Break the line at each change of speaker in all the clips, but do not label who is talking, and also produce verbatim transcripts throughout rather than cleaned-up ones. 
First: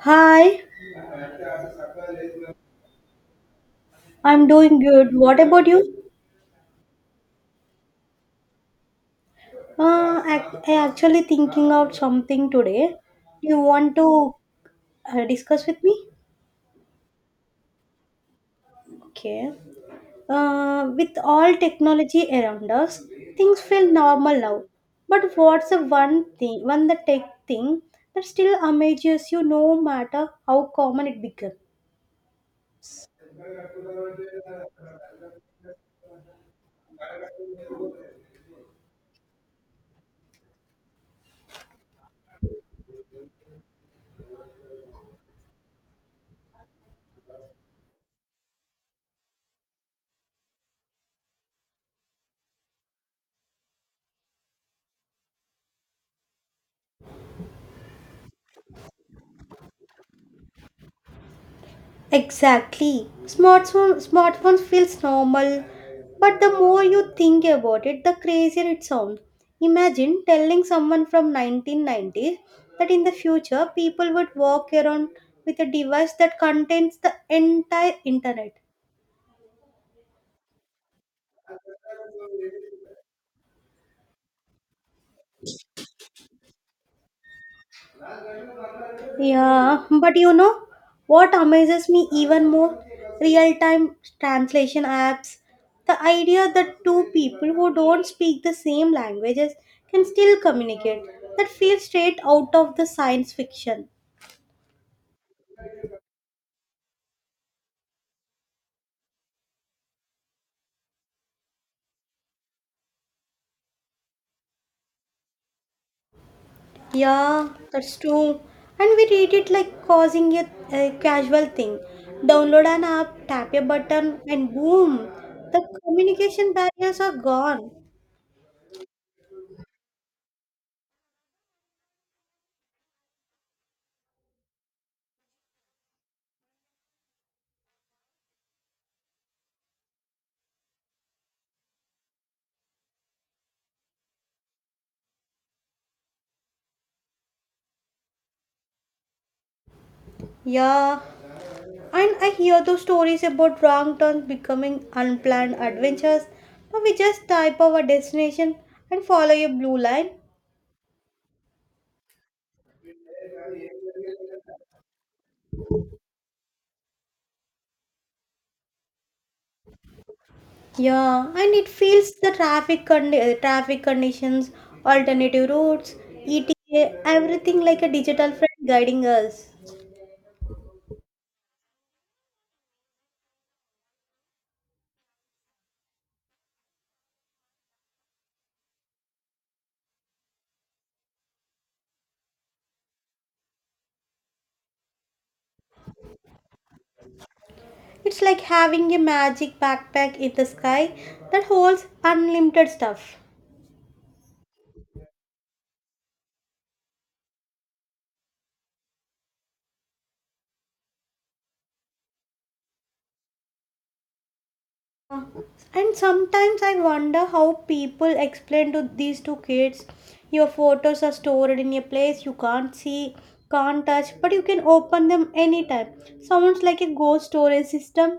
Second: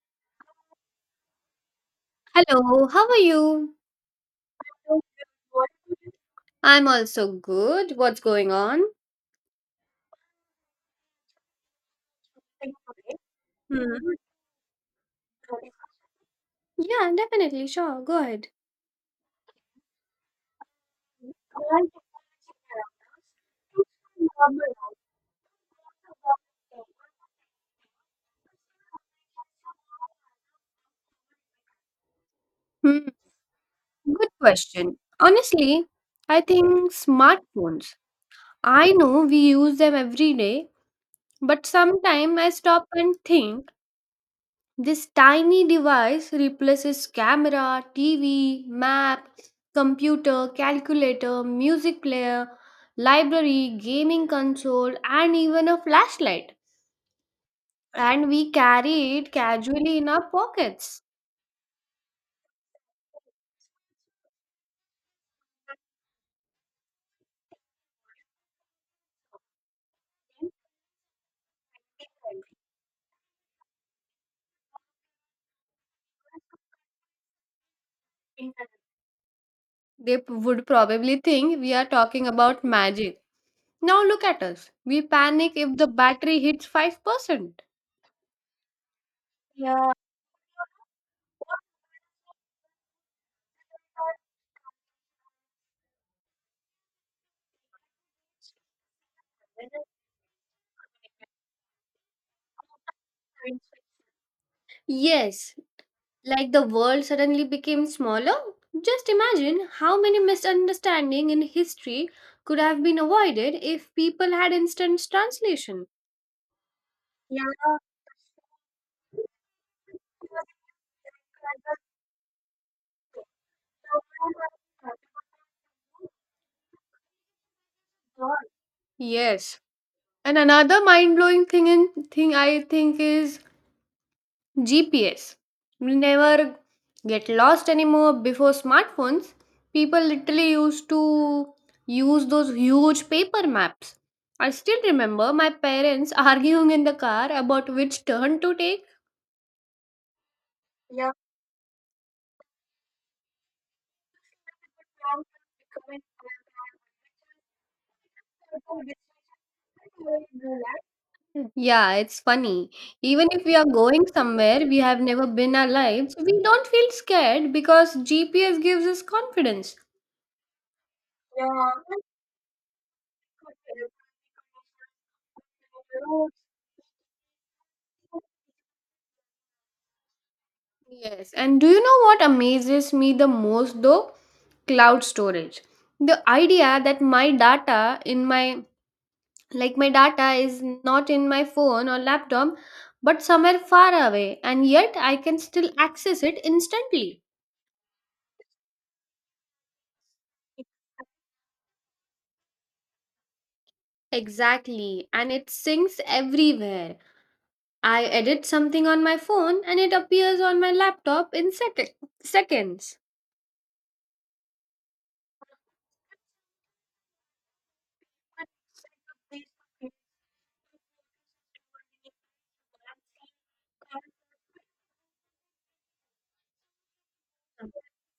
Hi,
Hello, how are you?
I'm doing
So,
good. What about you?
I'm also good. What's going on?
Uh, ac- I actually thinking out something today. You want
Hmm.
to uh, discuss with me?
Yeah, definitely. Sure. Go ahead.
Okay. Uh, with all technology around us, things feel normal now. But what's the one thing, one the tech thing that still amazes you no matter how common it became?
Hmm. Good question. Honestly, I think smartphones. I know we use them every day, but sometimes I stop and think. This tiny device replaces camera, T V, map, computer, calculator, music player, library, gaming console, and even a flashlight. And we carry it casually in our pockets.
Exactly. Smartphone, smartphones feels normal, but the more you think about it, the crazier it sounds. Imagine telling someone from nineteen nineties that in the future people would walk around with a device that contains the entire internet.
They p- would probably think we are talking about magic. Now look at us. We panic if the battery hits five percent.
Yeah,
Yeah.
but you know what amazes me even more? Real time translation apps. The idea that two people who don't speak the same languages can still communicate. That feels straight out of the science fiction.
Yes, like the world suddenly became smaller. Just imagine how many misunderstandings in history could have been avoided if people had instant translation.
Yeah,
Yeah.
that's true. And we read it like causing a, a casual thing. Download an app, tap a button, and boom, the communication barriers are gone.
Yes. And another mind blowing thing in, thing I think is G P S. We never get lost anymore. Before smartphones, people literally used to use those huge paper maps. I still remember my parents arguing in the car about which turn to take.
Yeah, and I hear those stories about wrong turns becoming unplanned adventures, but we just type our destination and follow a blue line.
Yeah, it's funny. Even if we are going somewhere we have never been our lives, we don't feel scared because G P S gives us confidence.
Yeah, and it feels the traffic condi- uh, traffic conditions, alternative routes, E T A, everything like a digital friend guiding us.
Yes, and do you know what amazes me the most though? Cloud storage. The idea that my data in my like my data is not in my phone or laptop but somewhere far away, and yet I can still access it instantly.
It's like having a magic backpack in the sky that holds unlimited stuff.
Exactly, and it syncs everywhere. I edit something on my phone and it appears on my laptop in sec- seconds.
And sometimes I wonder how people explain to these two kids your photos are stored in a place you can't see, can't touch, but you can open them anytime. Sounds like a ghost storage system.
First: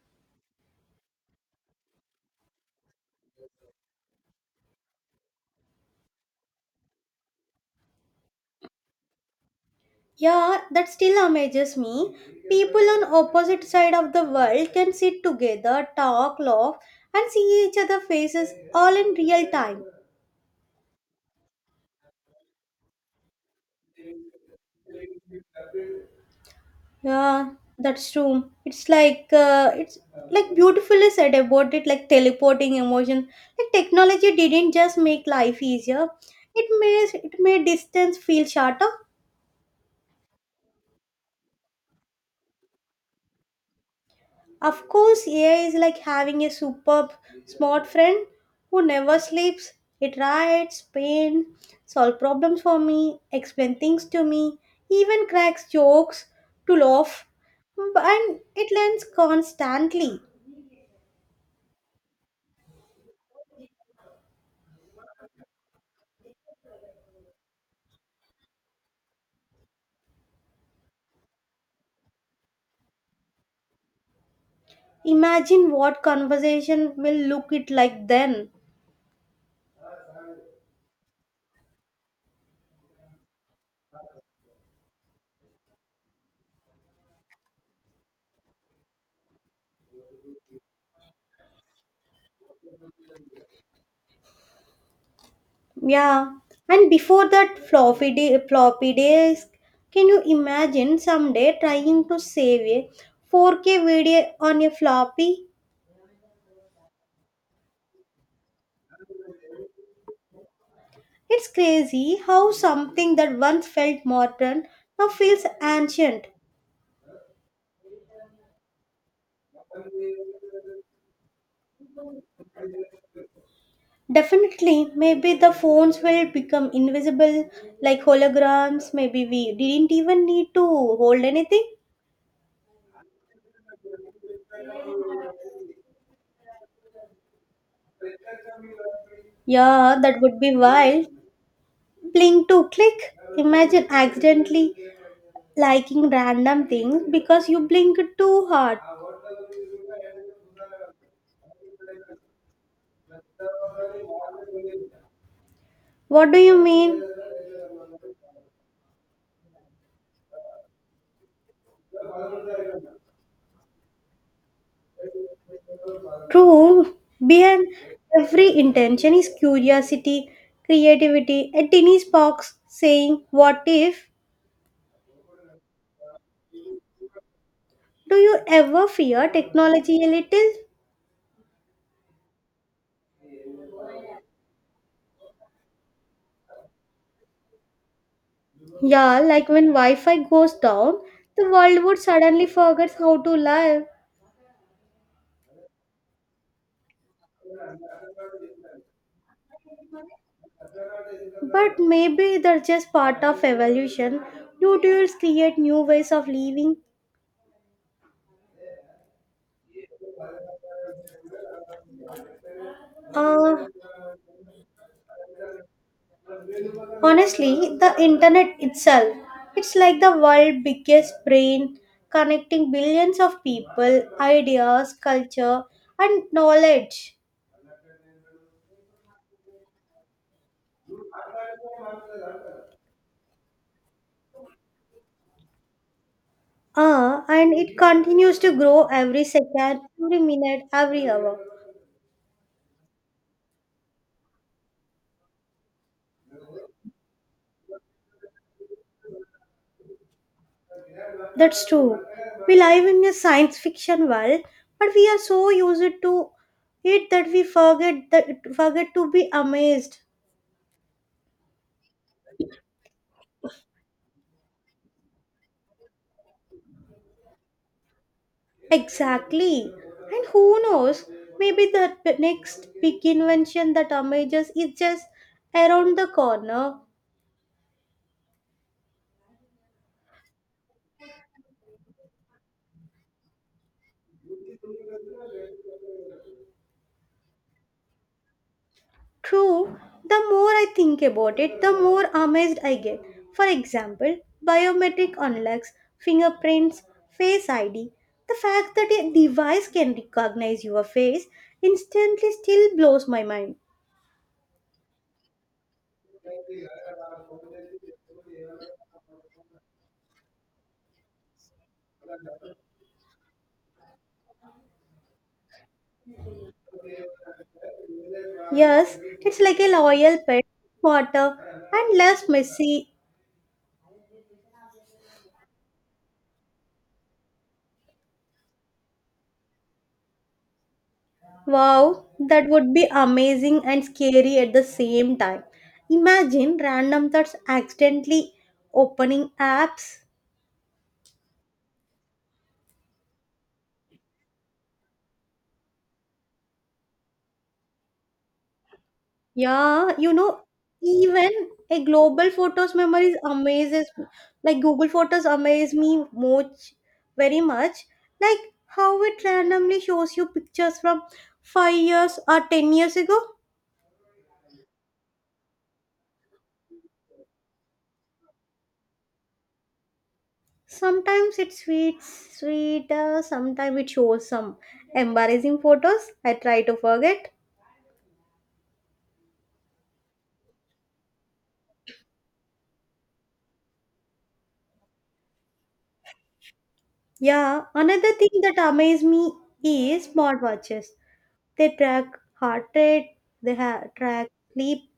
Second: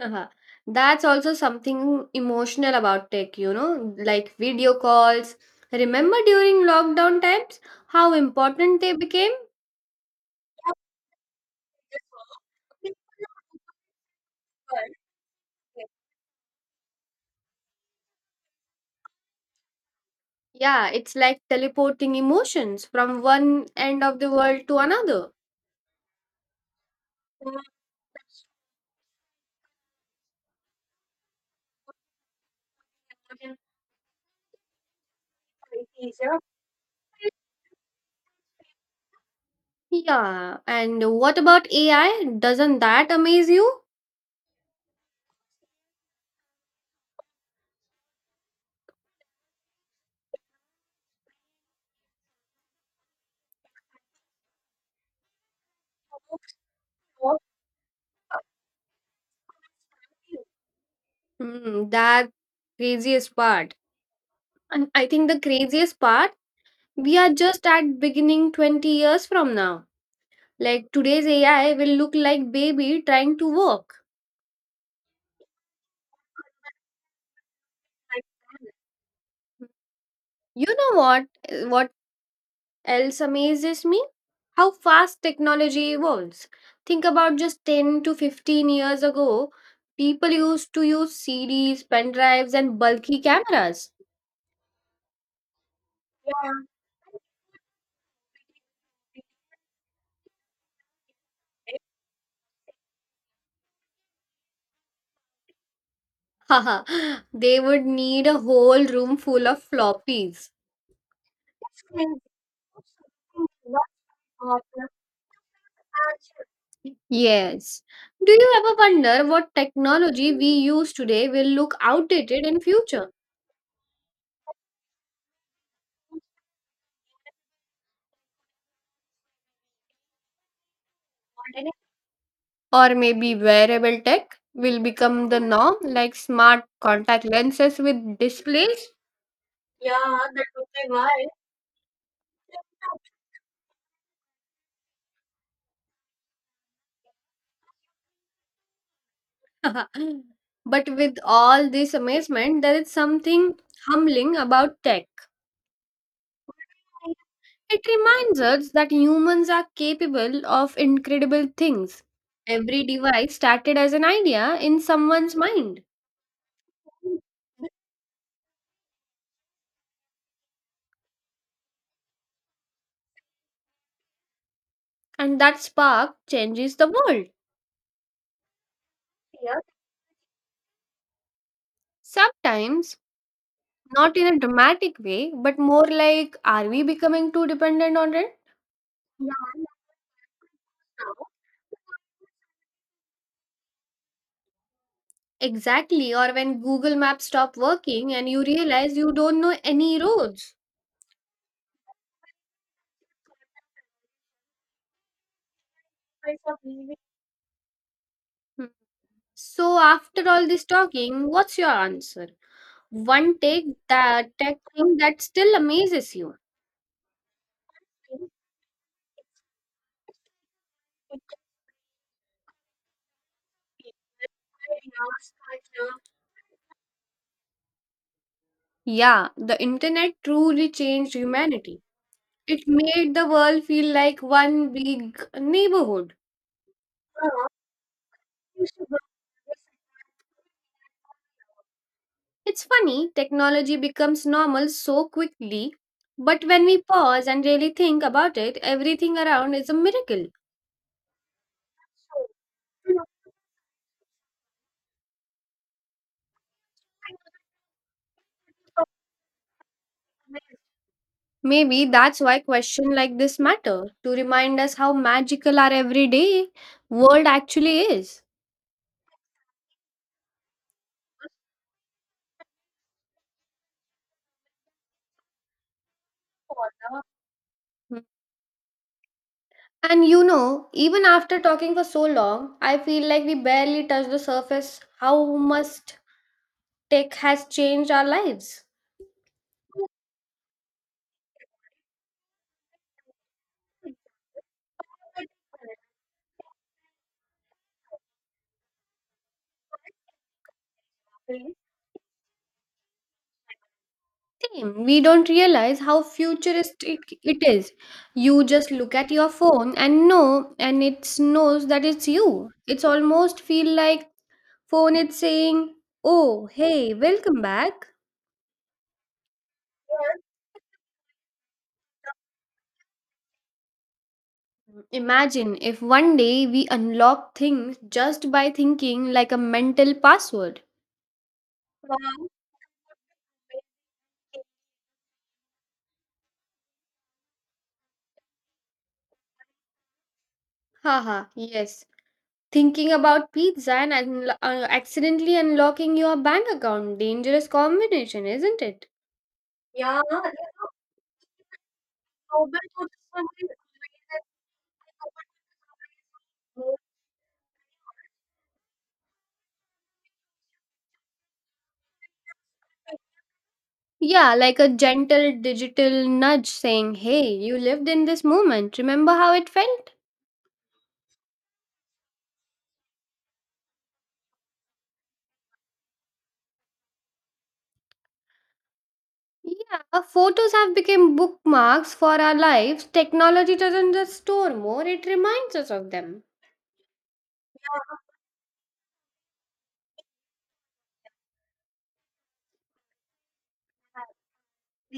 Uh-huh. That's also something emotional about tech, you know, like video calls. Remember during lockdown times how important they became?
Yeah, that still amazes me. People on opposite side of the world can sit together, talk, laugh, and see each other faces all in real time.
Yeah, it's like teleporting emotions from one end of the world to another.
Yeah, that's true. It's like uh, it's like beautifully said about it, like teleporting emotion. Like technology didn't just make life easier; it made it made distance feel shorter.
Yeah, and what about A I? Doesn't that amaze you?
Of course, A I is like having a superb smart friend who never sleeps. It writes, paints, solves problems for me, explains things to me, even cracks jokes to laugh, and it learns constantly.
Hmm, that craziest part. And I think the craziest part, we are just at beginning, twenty years from now. Like today's A I will look like baby trying to walk.
Imagine what conversation will look it like then.
You know what what else amazes me? How fast technology evolves. Think about just ten to fifteen years ago, people used to use C Ds, pen drives and bulky cameras.
Yeah.
Yeah.
And before that floppy di- floppy disk, can you imagine someday trying to save a four K video on a floppy?
Haha, they would need a whole room full of floppies.
It's crazy how something that once felt modern now feels ancient.
Yes. Do you ever wonder what technology we use today will look outdated in future?
Definitely, maybe the phones will become invisible like holograms. Maybe we didn't even need to hold anything.
Or maybe wearable tech will become the norm like smart contact lenses with displays?
Yeah, that would be wild. Blink to click. Imagine accidentally liking random things because you blink too hard.
But with all this amazement there is something humbling about tech.
What do you mean?
It reminds us that humans are capable of incredible things. Every device started as an idea in someone's mind,
True. Behind every intention is curiosity, creativity, a tiny spark saying, "What if?"
and that spark changes the world.
Do you ever fear
Yeah.
technology a little?
Sometimes, not in a dramatic way, but more like, are we becoming too dependent on it?
Yeah,
Yeah.
like when Wi Fi goes down, the world would suddenly forget how to live.
Exactly, or when Google Maps stop working and you realize you don't know any roads.
But maybe they're just part of evolution. New tools create new ways of living.
Hmm. So after all this talking, what's your answer? One take
Uh,
that tech thing that still amazes you.
Honestly, the internet itself, it's like the world's biggest brain, connecting billions of people, ideas, culture, and knowledge.
Yeah, the internet truly changed humanity. It made the world feel like one big neighborhood.
Uh, and it continues to grow every second, every minute, every hour.
It's funny, technology becomes normal so quickly, but when we pause and really think about it, everything around is a miracle.
That's true. We live in a science fiction world, but we are so used to it that we forget that forget to be amazed.
Maybe that's why questions like this matter, to remind us how magical our everyday world actually is.
Exactly. And who knows? Maybe the next big invention that amazes is just around the corner.
Yeah. And you know, even after talking for so long, I feel like we barely touched the surface how much tech has changed our lives.
True, the more I think about it, the more amazed I get. For example, biometric unlocks, fingerprints, face I D. The fact that a device can recognize your face instantly still blows my mind.
Same. We don't realize how futuristic it is. You just look at your phone and know, and it knows that it's you. It's almost feel like phone is saying, "Oh, hey, welcome back."
Yes, it's like a loyal pet, smarter and less messy.
Imagine if one day we unlock things just by thinking, like a mental password.
Wow, that would be amazing and scary at the same time. Imagine random thoughts accidentally opening apps.
Haha, yes. Thinking about pizza and unlo- uh, accidentally unlocking your bank account. Dangerous combination, isn't it?
Yeah, you know, even a global photos memories amazes me. Like Google Photos amaze me much, very much. Like how it randomly shows you pictures from five years or ten years ago.
Yeah, like a gentle digital nudge saying, "Hey, you lived in this moment. Remember how it felt?"
Sometimes it's sweet, sweet. Uh, sometimes it shows some embarrassing photos. I try to forget.
Yeah, our photos have become bookmarks for our lives. Technology doesn't just store more, it reminds us of them.
Yeah, another thing that amazes me is smartwatches. They track heart rate. They ha- track sleep.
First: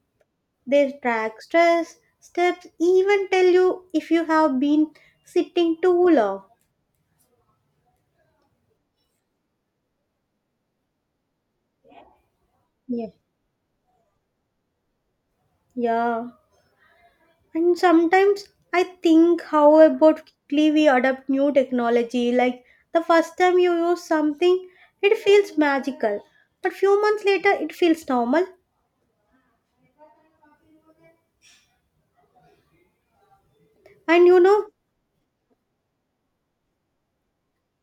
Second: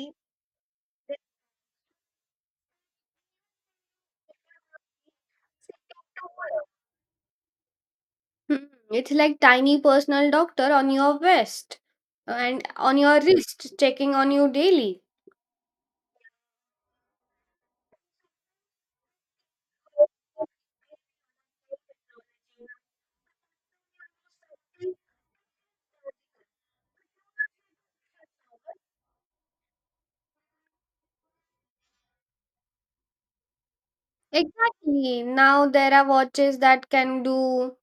They track stress, steps, even tell you if you have been sitting too long.
Hmm, it's like tiny personal doctor on your vest and on
Yeah.
your wrist, checking on you daily.
Yeah. And sometimes I think how about quickly we adopt new technology. Like the first time you use something, it feels magical. But few months later it feels normal. And you know,
Exactly. Now there are watches that can do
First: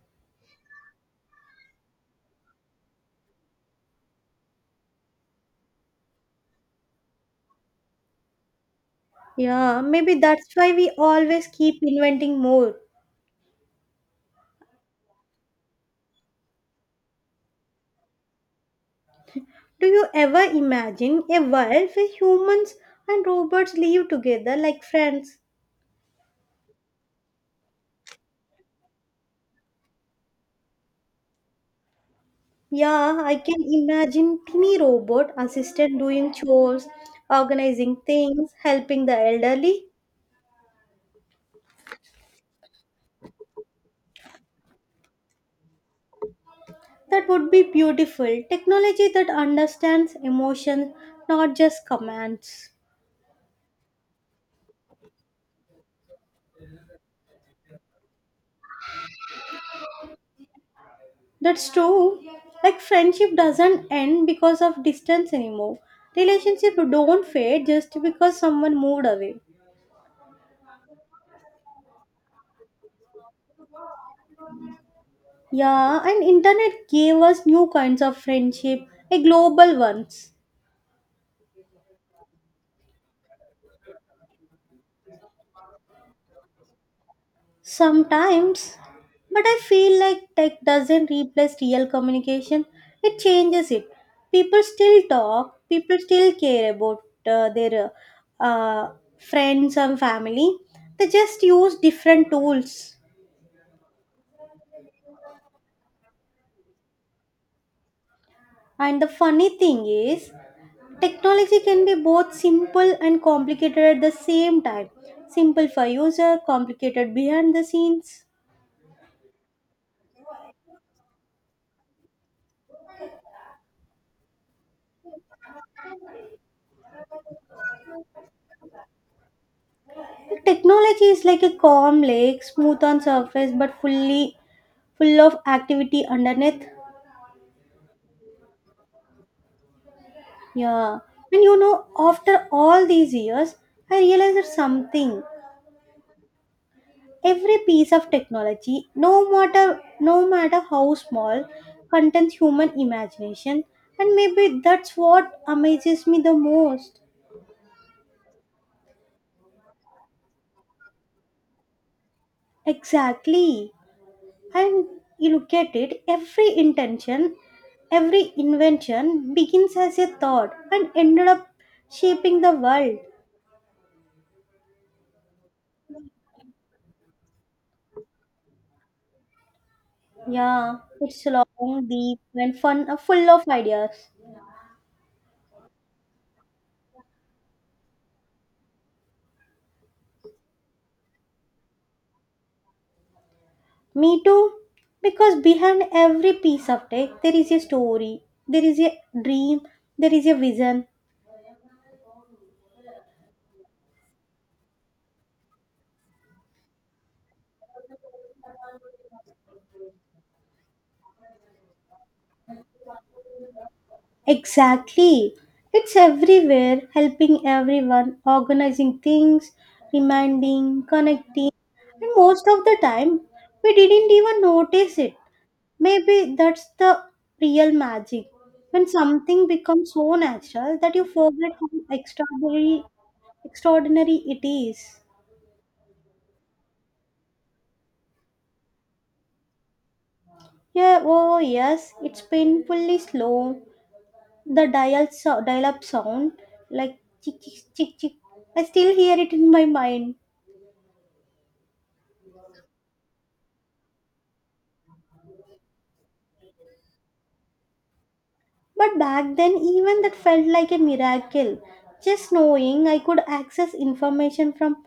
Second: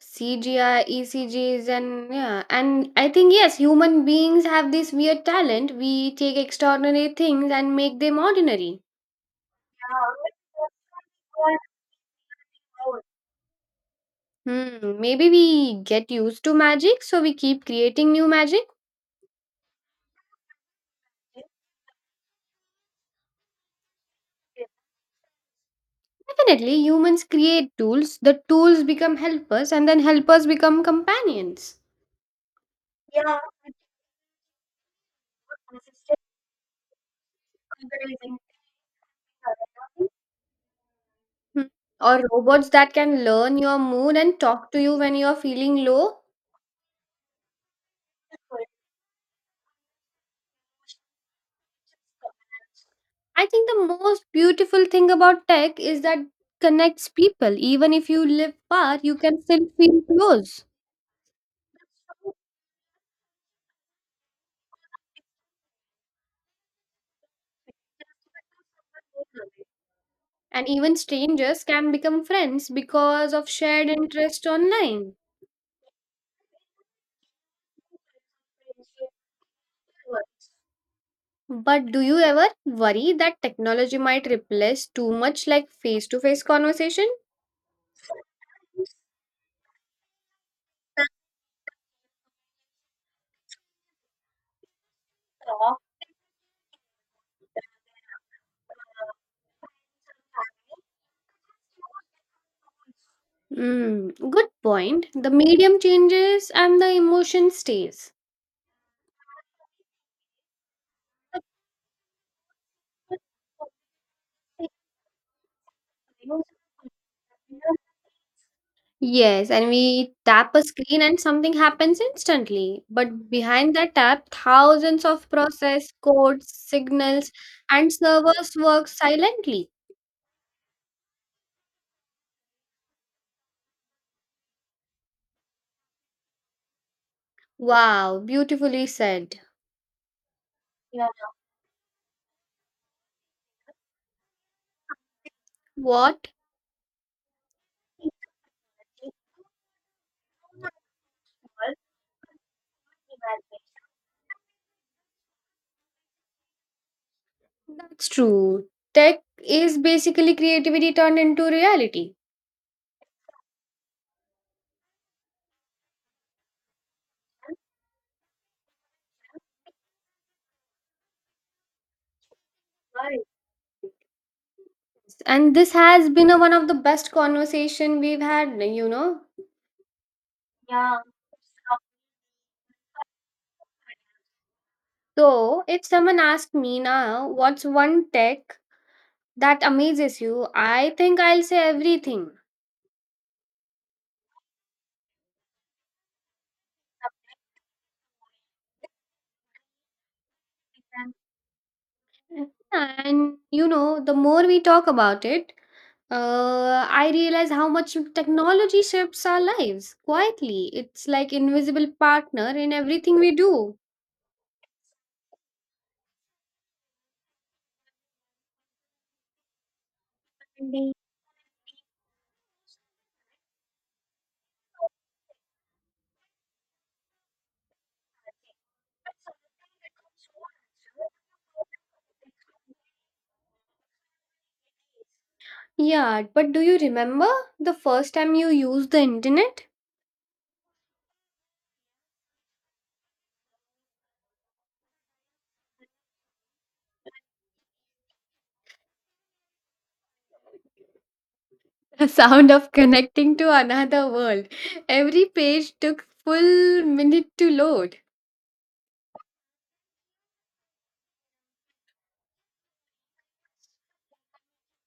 C G I E C Gs, and yeah, and I think yes, human beings have this weird talent. We take extraordinary things and make them ordinary.
yeah, maybe that's why we always keep inventing more.
Hmm, maybe we get used to magic, so we keep creating new magic.
Do you ever imagine a world where humans and robots live together like friends?
Definitely, humans create tools. The tools become helpers, and then helpers become companions.
Yeah, I can imagine tiny robot assistant doing chores, organizing things, helping the elderly.
Hmm. Or robots that can learn your mood and talk to you when you're feeling low.
That would be beautiful. Technology that understands emotions, not just commands.
I think the most beautiful thing about tech is that connects people. Even if you live far, you can still feel close.
That's true. Like friendship doesn't end because of distance anymore. Relationship don't fade just because someone moved away.
And even strangers can become friends because of shared interest online.
Yeah, and internet gave us new kinds of friendship, a global ones.
But do you ever worry that technology might replace too much, like face to face conversation?
Sometimes, but I feel like tech doesn't replace real communication, it changes it. People still talk, people still care about uh, their uh, friends and family, they just use different tools.
Mm, good point. The medium changes and the emotion stays.
And the funny thing is, technology can be both simple and complicated at the same time. Simple for user, complicated behind the scenes.
Yes, and we tap a screen and something happens instantly. But behind that tap, thousands of process, codes, signals, and servers work silently.
Technology is like a calm lake, smooth on surface but fully full of activity underneath.
Wow, beautifully said.
Yeah. And you know, after all these years, I realized something.
What?
Every piece of technology, no matter no matter how small, contains human imagination. And maybe that's what amazes me the most.
That's true. Tech is basically creativity turned into reality.
Exactly. And you look at it, every intention, every invention begins as a thought and ended up shaping the world.
And this has been a, one of the best conversation we've had, you know.
Yeah, it's long, deep, and fun, uh, full of ideas.
So, if someone asked me now, what's one tech that amazes you? I think I'll say everything.
Me too, because behind every piece of tech, there is a story, there is a dream, there is a vision.
And you know, the more we talk about it, uh, I realize how much technology shapes our lives quietly. It's like invisible partner in everything we do.
Exactly. It's everywhere, helping everyone, organizing things, reminding, connecting, and most of the time, we didn't even notice it. Maybe that's the real magic. When something becomes so natural that you forget how extraordinary extraordinary it is.
Yeah, but do you remember the first time you used the internet?
Yeah, oh yes, it's painfully slow. The dial so- dial up sound like chick chick chick chick. I still hear it in my mind.
The sound of connecting to another world. Every page took full minute to load.
But back then even that felt like a miracle. Just knowing I could access information from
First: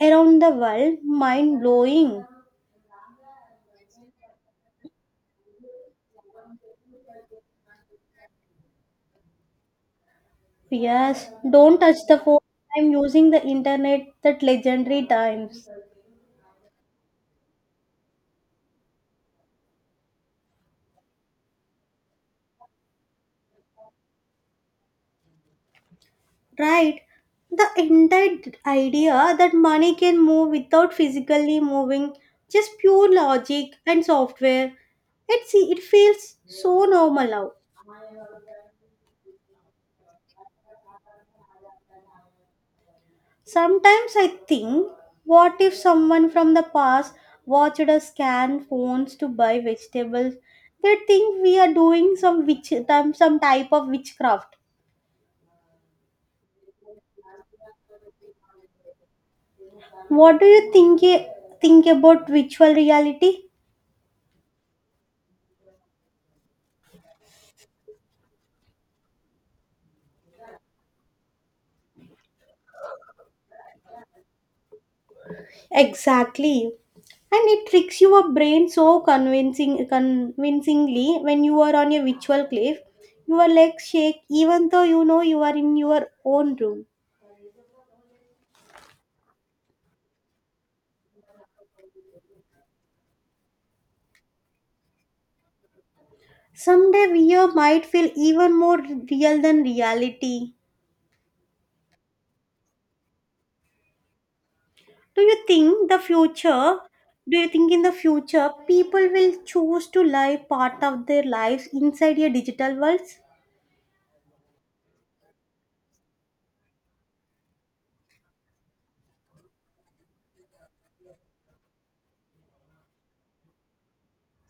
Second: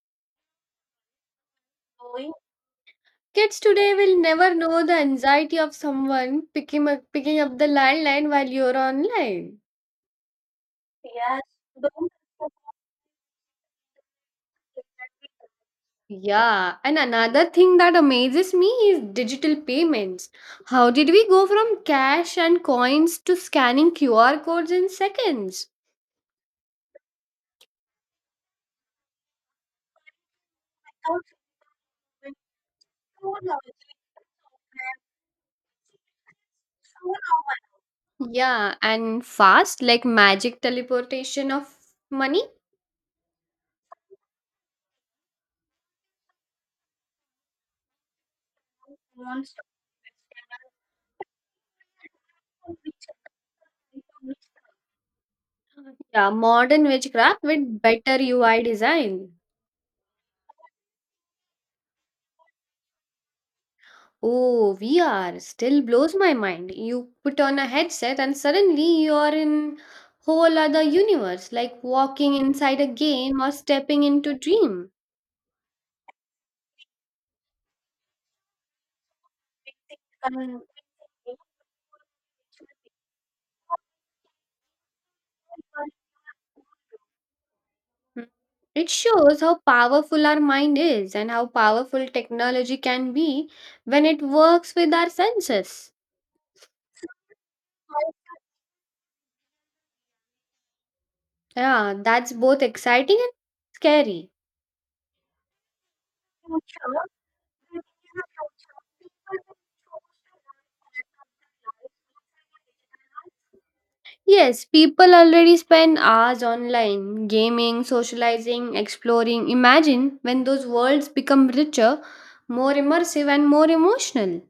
around the world, mind blowing.
Kids today will never know the anxiety of someone picking up, picking up the landline while you're online.
Yes, don't touch the phone. I'm using the internet that legendary times.
Yeah, and another thing that amazes me is digital payments. How did we go from cash and coins to scanning Q R codes in seconds?
Right. The entire d- idea that money can move without physically moving, just pure logic and software. It's, it feels so normal now.
Yeah, and fast, like magic teleportation of money.
Sometimes I think, what if someone from the past watched us scan phones to buy vegetables? They think we are doing some witch, some type of witchcraft.
Yeah, modern witchcraft with better U I design.
What do you think think about virtual reality?
Oh, V R still blows my mind. You put on a headset and suddenly you are in whole other universe, like walking inside a game or stepping into dream.
Exactly. And it tricks your brain so convincing convincingly when you are on a virtual cliff. Your legs shake even though you know you are in your own room.
It shows how powerful our mind is, and how powerful technology can be when it works with our senses.
Someday V R might feel even more real than reality.
Yeah, that's both exciting and scary.
Do you think the future do you think in the future people will choose to live part of their lives inside a digital world?
Yes, people already spend hours online gaming, socializing, exploring. Imagine when those worlds become richer, more immersive, and more emotional.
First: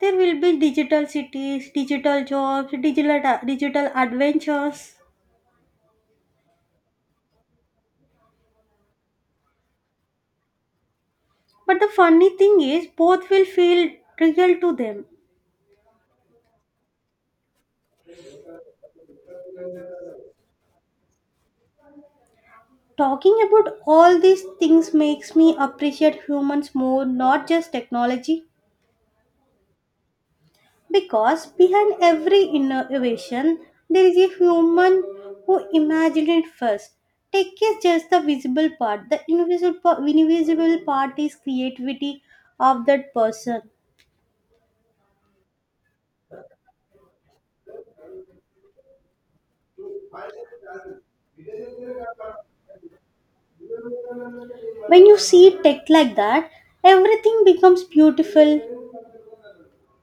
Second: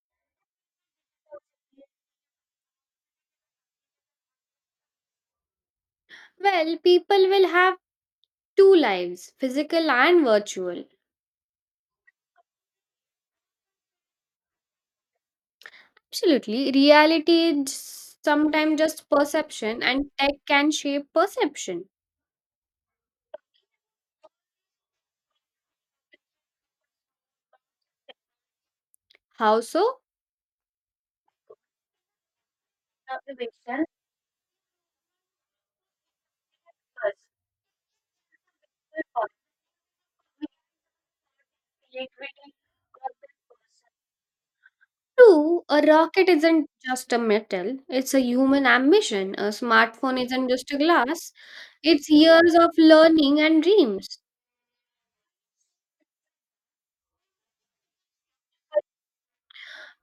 There will be digital cities, digital jobs, digital digital adventures.
Well, people will have two lives, physical and virtual.
But the funny thing is both will feel trivial to them.
Absolutely. Reality is sometimes just perception, and tech can shape perception.
Talking about all these things makes me appreciate humans more, not just technology.
How so?
Because behind every innovation, there is a human who imagined it first. Tech is just the visible part. The invisible, pa- invisible part is creativity of that person.
Two, a rocket isn't just a metal, it's a human ambition. A smartphone isn't just a glass, it's years of learning and dreams.
When you see tech like that, everything becomes beautiful.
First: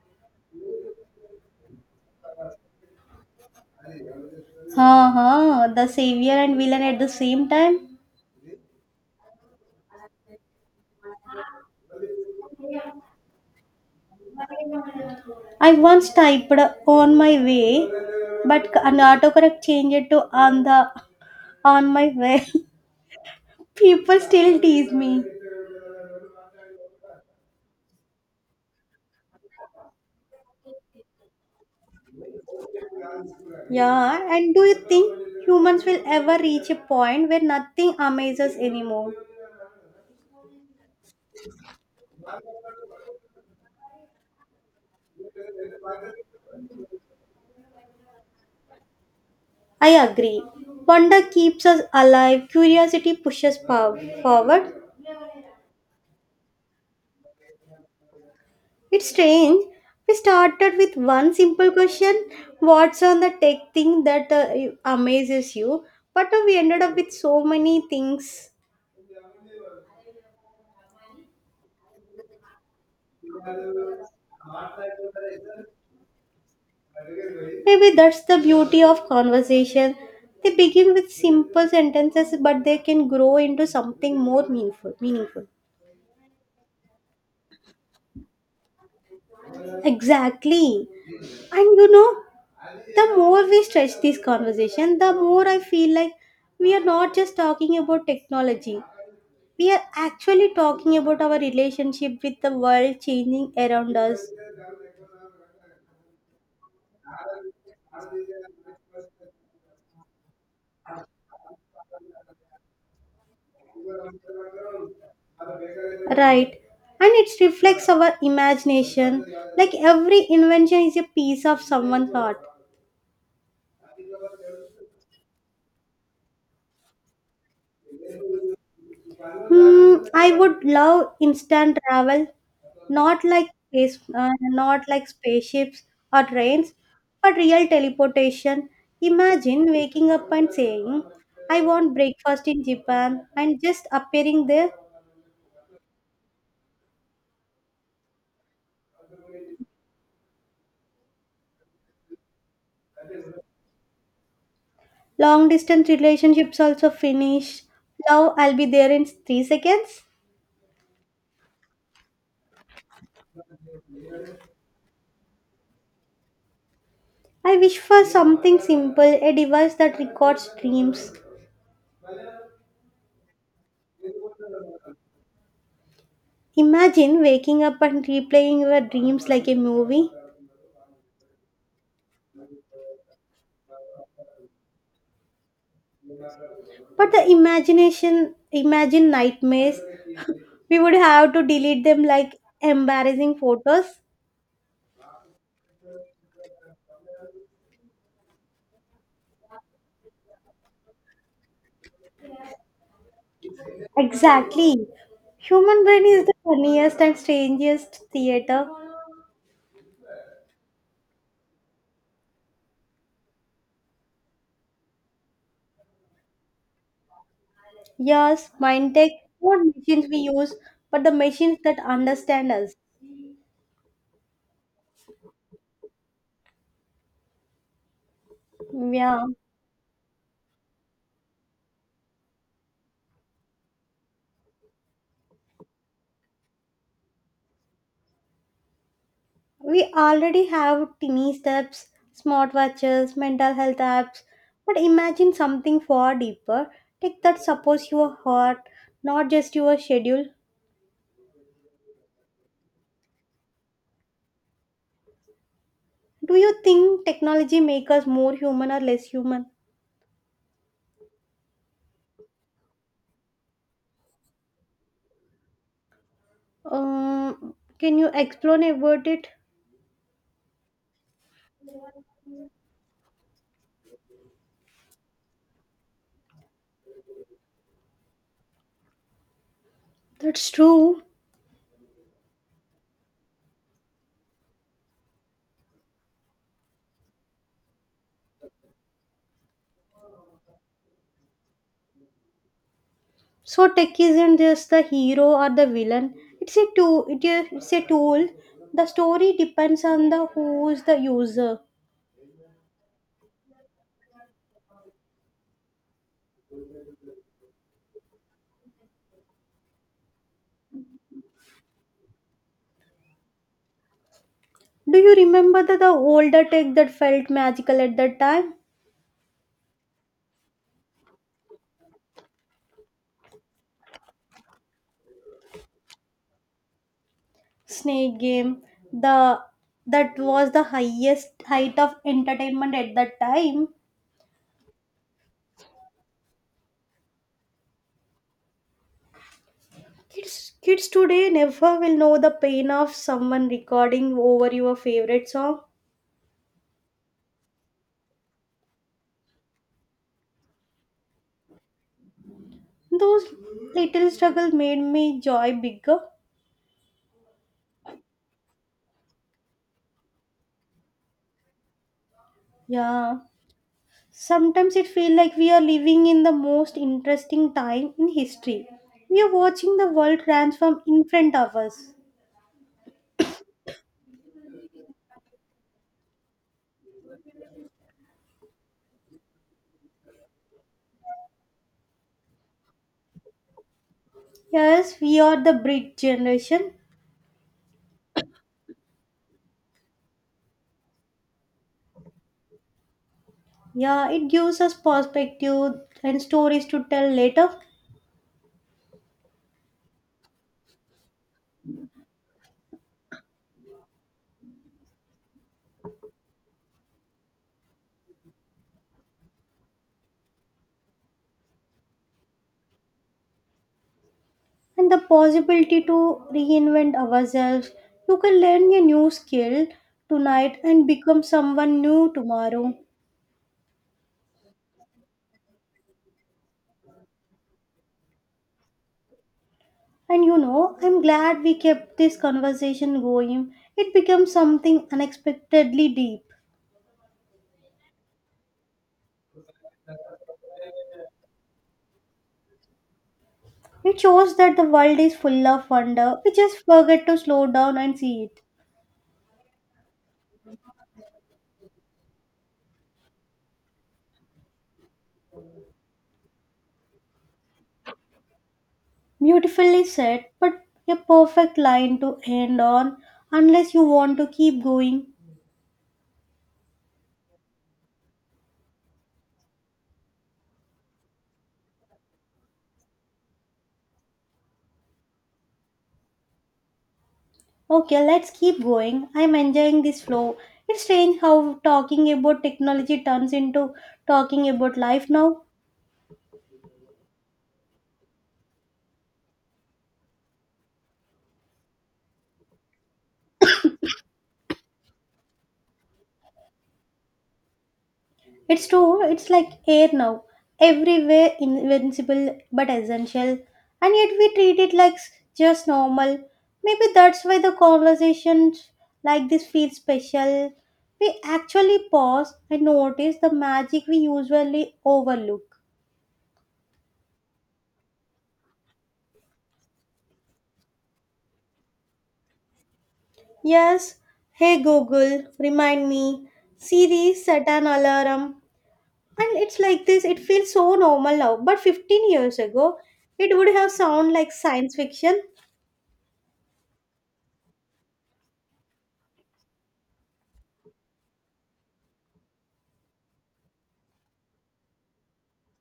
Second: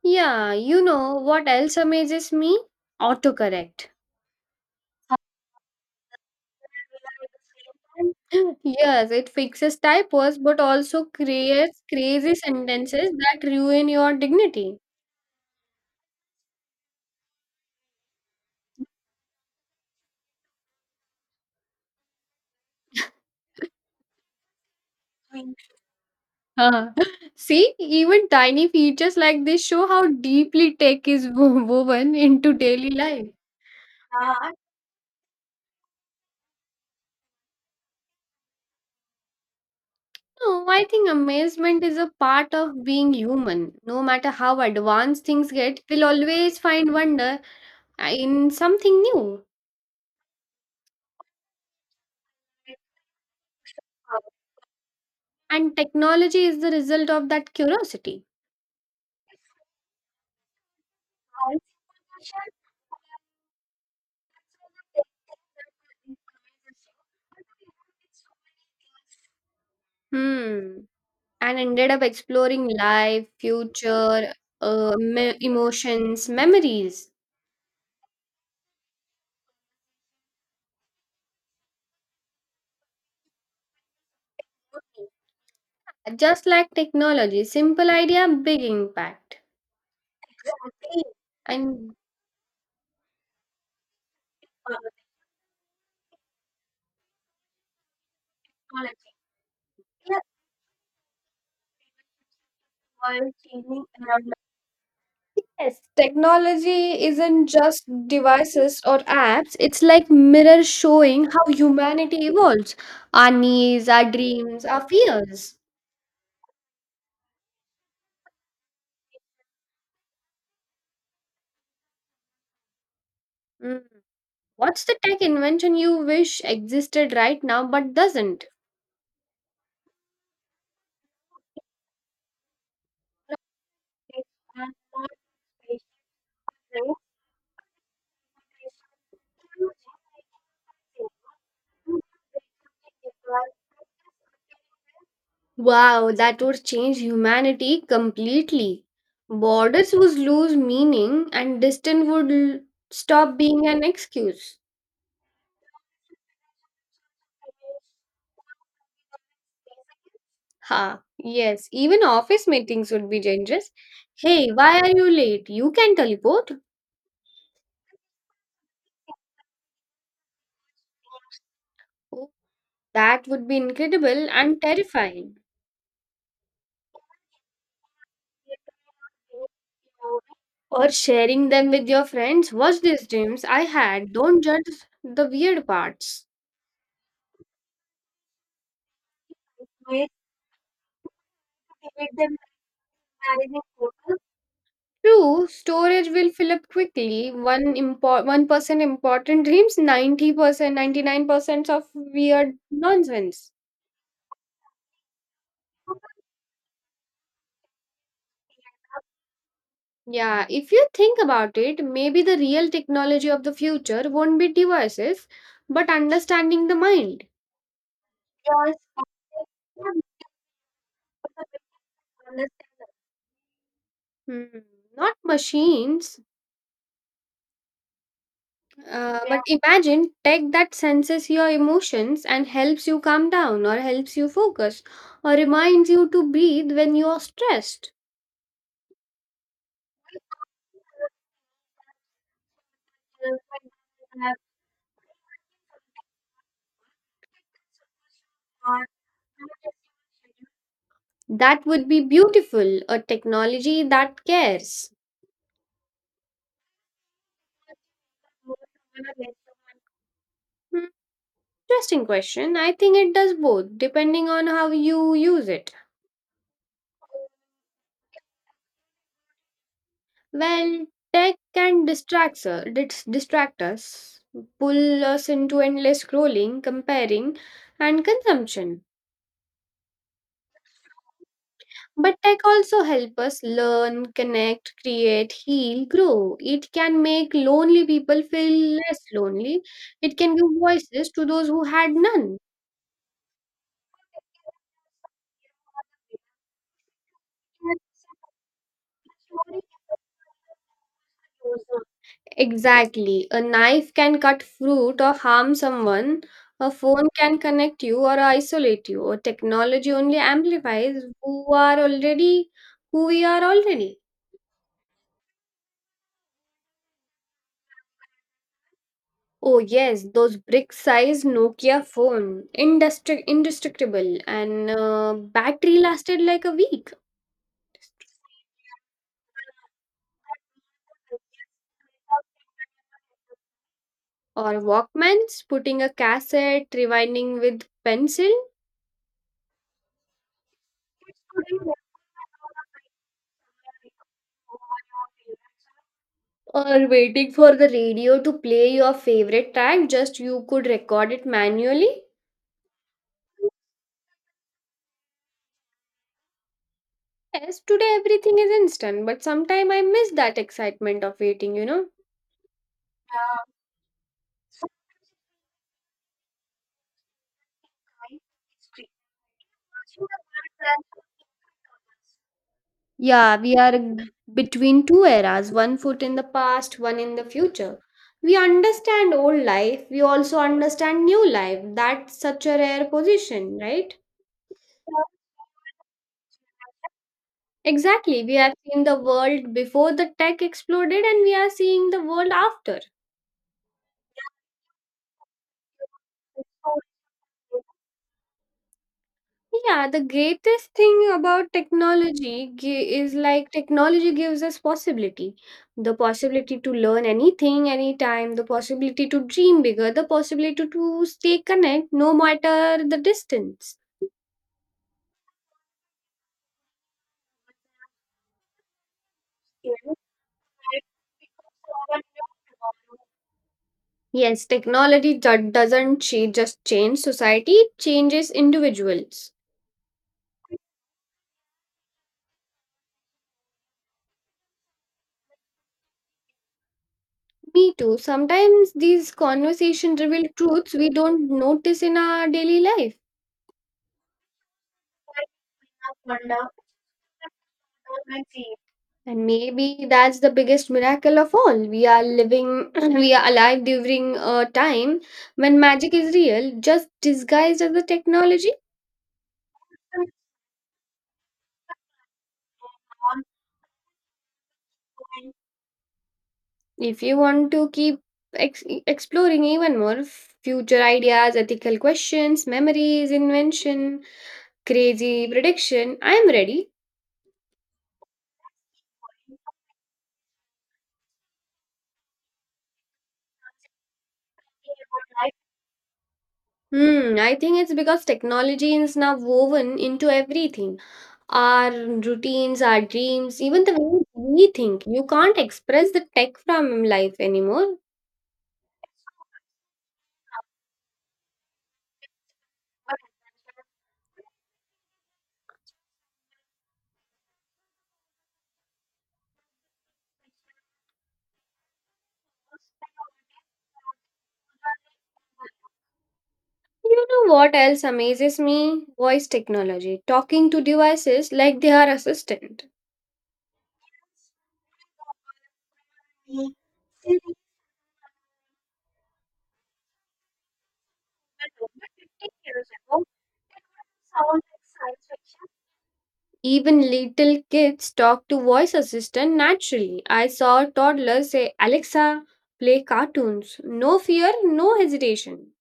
Yeah, you know what else amazes me? Autocorrect.
Ha ha, the savior and villain at the same time.
Yes, it fixes typos but also creates crazy sentences that ruin your dignity.
I once typed on my way, but an autocorrect changed it to on the on my way. People still tease me.
Huh. See, even tiny features like this show how deeply tech is wo- woven into daily life.
Yeah, and do you think humans will ever reach a point where nothing amazes anymore?
No, I think amazement is a part of being human. No matter how advanced things get, we'll always find wonder in something new.
I agree. Wonder keeps us alive, curiosity pushes pow- forward.
And technology is the result of that curiosity.
It's strange. We started with one simple question: what's on the tech thing that uh, you- amazes you? But uh, we ended up with so many things.
Hmm. And ended up exploring life, future, uh, me- emotions, memories.
Maybe that's the beauty of conversation. They begin with simple sentences, but they can grow into something more meaningful. Meaningful.
Just like technology, simple idea, big impact.
Exactly. And you
And.
know, the more we stretch this conversation, the more I feel like we are not just talking about technology. We are actually talking about our relationship with the world changing around us,
Yes, technology isn't just devices or apps, it's like mirror showing how humanity evolves, our needs, our dreams, our fears.
right? And it reflects our imagination. Like every invention is a piece of someone's art.
Mm. What's the tech invention you wish existed right now but doesn't?
Hmm, I would love instant travel, not like space, uh, not like spaceships or trains, but real teleportation. Imagine waking up and saying, "I want breakfast in Japan," and just appearing there.
Wow, that would change humanity completely. Borders would lose meaning, and distance would l- stop being an excuse.
Long distance relationships also finish. Love, I'll be there in three seconds.
Ha, yes, even office meetings would be dangerous. Hey, why are you late? You can teleport.
I wish for something simple, a device that records dreams.
Oh, that would be incredible and terrifying.
Imagine waking up and replaying your dreams like a movie.
Or sharing them with your friends. Watch these dreams I had. Don't judge the weird parts.
But the imagination, imagine nightmares. we would have to delete them like embarrassing photos.
True, storage will fill up quickly. One impor one percent important dreams, ninety percent, ninety nine percent of weird nonsense.
Exactly. Human brain is the funniest and strangest theater.
Yeah, if you think about it, maybe the real technology of the future won't be devices, but understanding the mind.
Yes, mind tech, not machines we use, but the machines that understand us.
Hmm, not machines, uh, yeah.
Yeah,
But imagine tech that senses your emotions and helps you calm down, or helps you focus, or reminds you to breathe when you are stressed.
we already have tiny steps, smartwatches, mental health apps, but imagine something far deeper, tech that supports your heart, not just your schedule.
That would be beautiful, a technology that cares.
Do you think technology makes us more human or less human?
Hmm, interesting question. I think it does both, depending on how you use it.
Um, can you explain about it?
Well, tech can distract us, dis- distract us, pull us into endless scrolling, comparing, and consumption.
That's true.
But tech also help us learn, connect, create, heal, grow. It can make lonely people feel less lonely. It can give voices to those who had none.
So tech isn't just the hero or the villain. It's a tool. It is, it's a tool. The story depends on the who is the user.
Exactly. A knife can cut fruit or harm someone. A phone can connect you or isolate you. Or technology only amplifies who are already who we are already.
Do you remember the, the older tech that felt magical at that time?
Oh yes, those brick-sized Nokia phone, indestruct- indestructible, and uh, battery lasted like a week.
Snake game. The that was the highest height of entertainment at that time.
Or Walkmans, putting a cassette, rewinding with pencil.
Kids, kids today never will know the pain of someone recording over your favorite song.
Or waiting for the radio to play your favorite track, just you could record it manually.
Those little struggles made me joy bigger.
Yes, today everything is instant, but sometime I miss that excitement of waiting, you know.
Yeah. Sometimes it feels like we are living in the most interesting time in history. We are watching the world transform in front of us.
Yeah, we are between two eras, one foot in the past, one in the future. We understand old life, we also understand new life. That's such a rare position, right?
Yes, we are the bridge generation.
Exactly, we have seen the world before the tech exploded, and we are seeing the world after.
Yeah, it gives us perspective and stories to tell later
Yeah, the greatest thing about technology gi- is like technology gives us possibility. The possibility to learn anything, anytime, the possibility to dream bigger, the possibility to, to stay connected no matter the distance.
and the possibility to reinvent ourselves. You can learn a new skill tonight and become someone new tomorrow.
Yes, technology ju- doesn't cha- just change society, it changes individuals.
And you know, I'm glad we kept this conversation going. It becomes something unexpectedly deep.
Me too. Sometimes these conversations reveal truths we don't notice in our daily life.
It shows that the world is full of wonder. We just forget to slow down and see it.
And maybe that's the biggest miracle of all. We are living, we are alive during a time when magic is real, just disguised as a technology.
Beautifully said, but a perfect line to end on unless you want to keep going.
If you want to keep ex- exploring even more future ideas, ethical questions, memories, invention, crazy prediction, I am ready.
Okay, let's keep going. I'm enjoying this flow. It's strange how talking about technology turns into talking about life now.
Hmm, I think it's because technology is now woven into everything, our routines, our dreams, even the way we think. You can't express the tech from life anymore.
It's true, it's like air now. Everywhere invincible but essential, and yet we treat it like s- just normal. Maybe that's why the conversations like this feel special. We actually pause and notice the magic we usually overlook.
You know what else amazes me? Voice technology. Talking to devices like they are assistant.
Yes, Hey Google, remind me. Siri, set an alarm. And it's like this, it feels so normal now. But fifteen years ago, it would have sounded like science fiction.
Even little kids talk to voice assistant naturally. I saw toddlers say, Alexa, play cartoons. No fear, no hesitation.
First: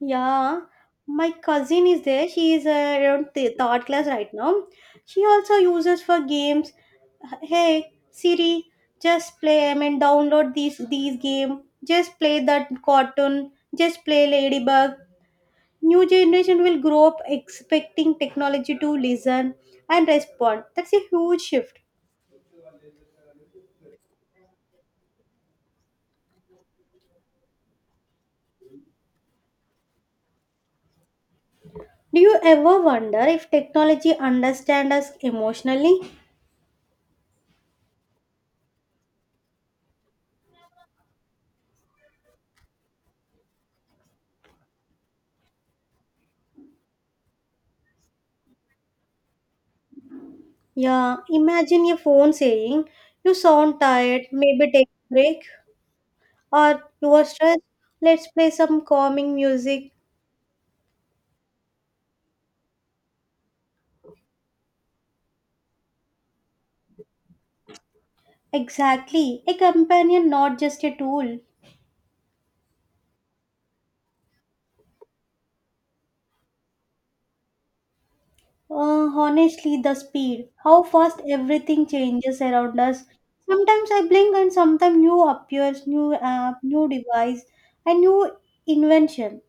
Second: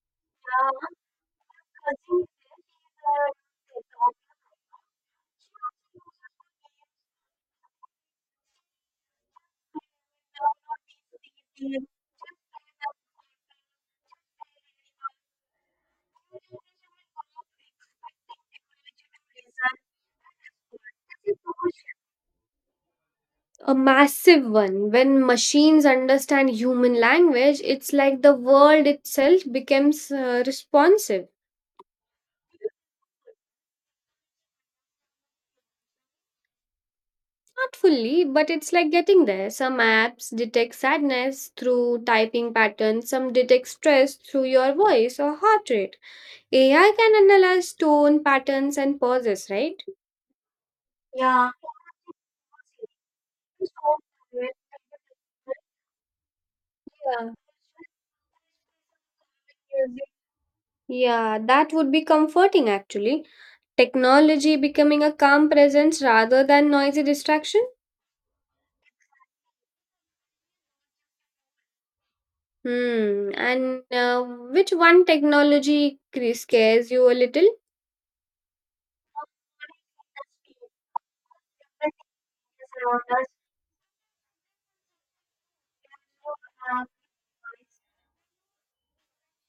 Yeah, my cousin is there. She is uh, around th- third class right now. She also uses for games. Hey Siri, just play. I mean, download these these game. Just play that cartoon. Just play Ladybug. New generation will grow up expecting technology to listen and respond. That's a huge shift.
A massive one. When machines understand human language, it's like the world itself becomes uh, responsive.
Do you ever wonder if technology understands us emotionally?
Not fully, but it's like getting there. Some apps detect sadness through typing patterns, some detect stress through your voice or heart rate. A I can analyze tone patterns and pauses, right?
Yeah, imagine your phone saying, "You sound tired, maybe take a break," or "you are
Yeah.
stressed, let's play some calming music."
Yeah, that would be comforting actually. Technology becoming a calm presence rather than noisy distraction.
Exactly, a companion, not just a tool.
Hmm. And uh, which one technology cre- scares you a little?
Uh, honestly, the speed, how fast everything changes around us. Sometimes I blink, and sometimes new appears, new app, new device, and new invention.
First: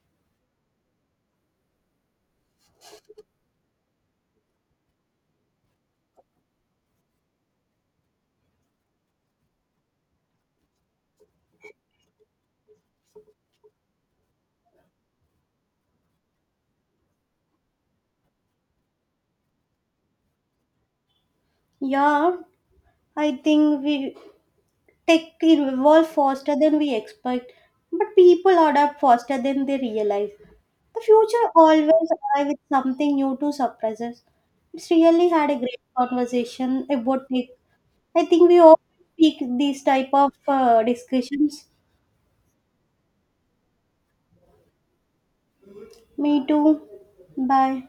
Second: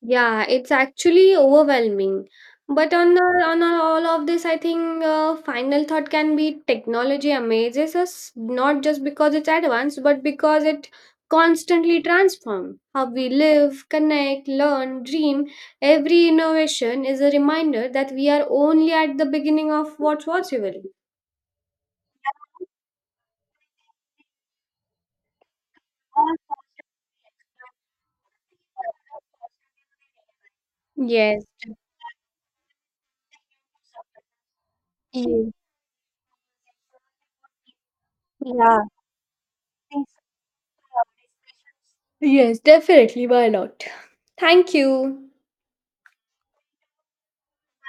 Yeah, it's actually overwhelming. But on the, on all of this, I think uh, final thought can be technology amazes us not just because it's advanced, but because it constantly transforms how we live, connect, learn, dream. Every innovation is a reminder that we are only at the beginning of what's possible.
Yeah, I think we Tech evolves faster than we expect, but people adapt faster than they realize. The
Yes.
future always arrives with something new to surprise us. It's really had
Yes.
a great conversation about tech. I think we
Yeah.
all speak these type of uh, discussions.
Yes, definitely. Why not? Thank you.
Me too. Bye.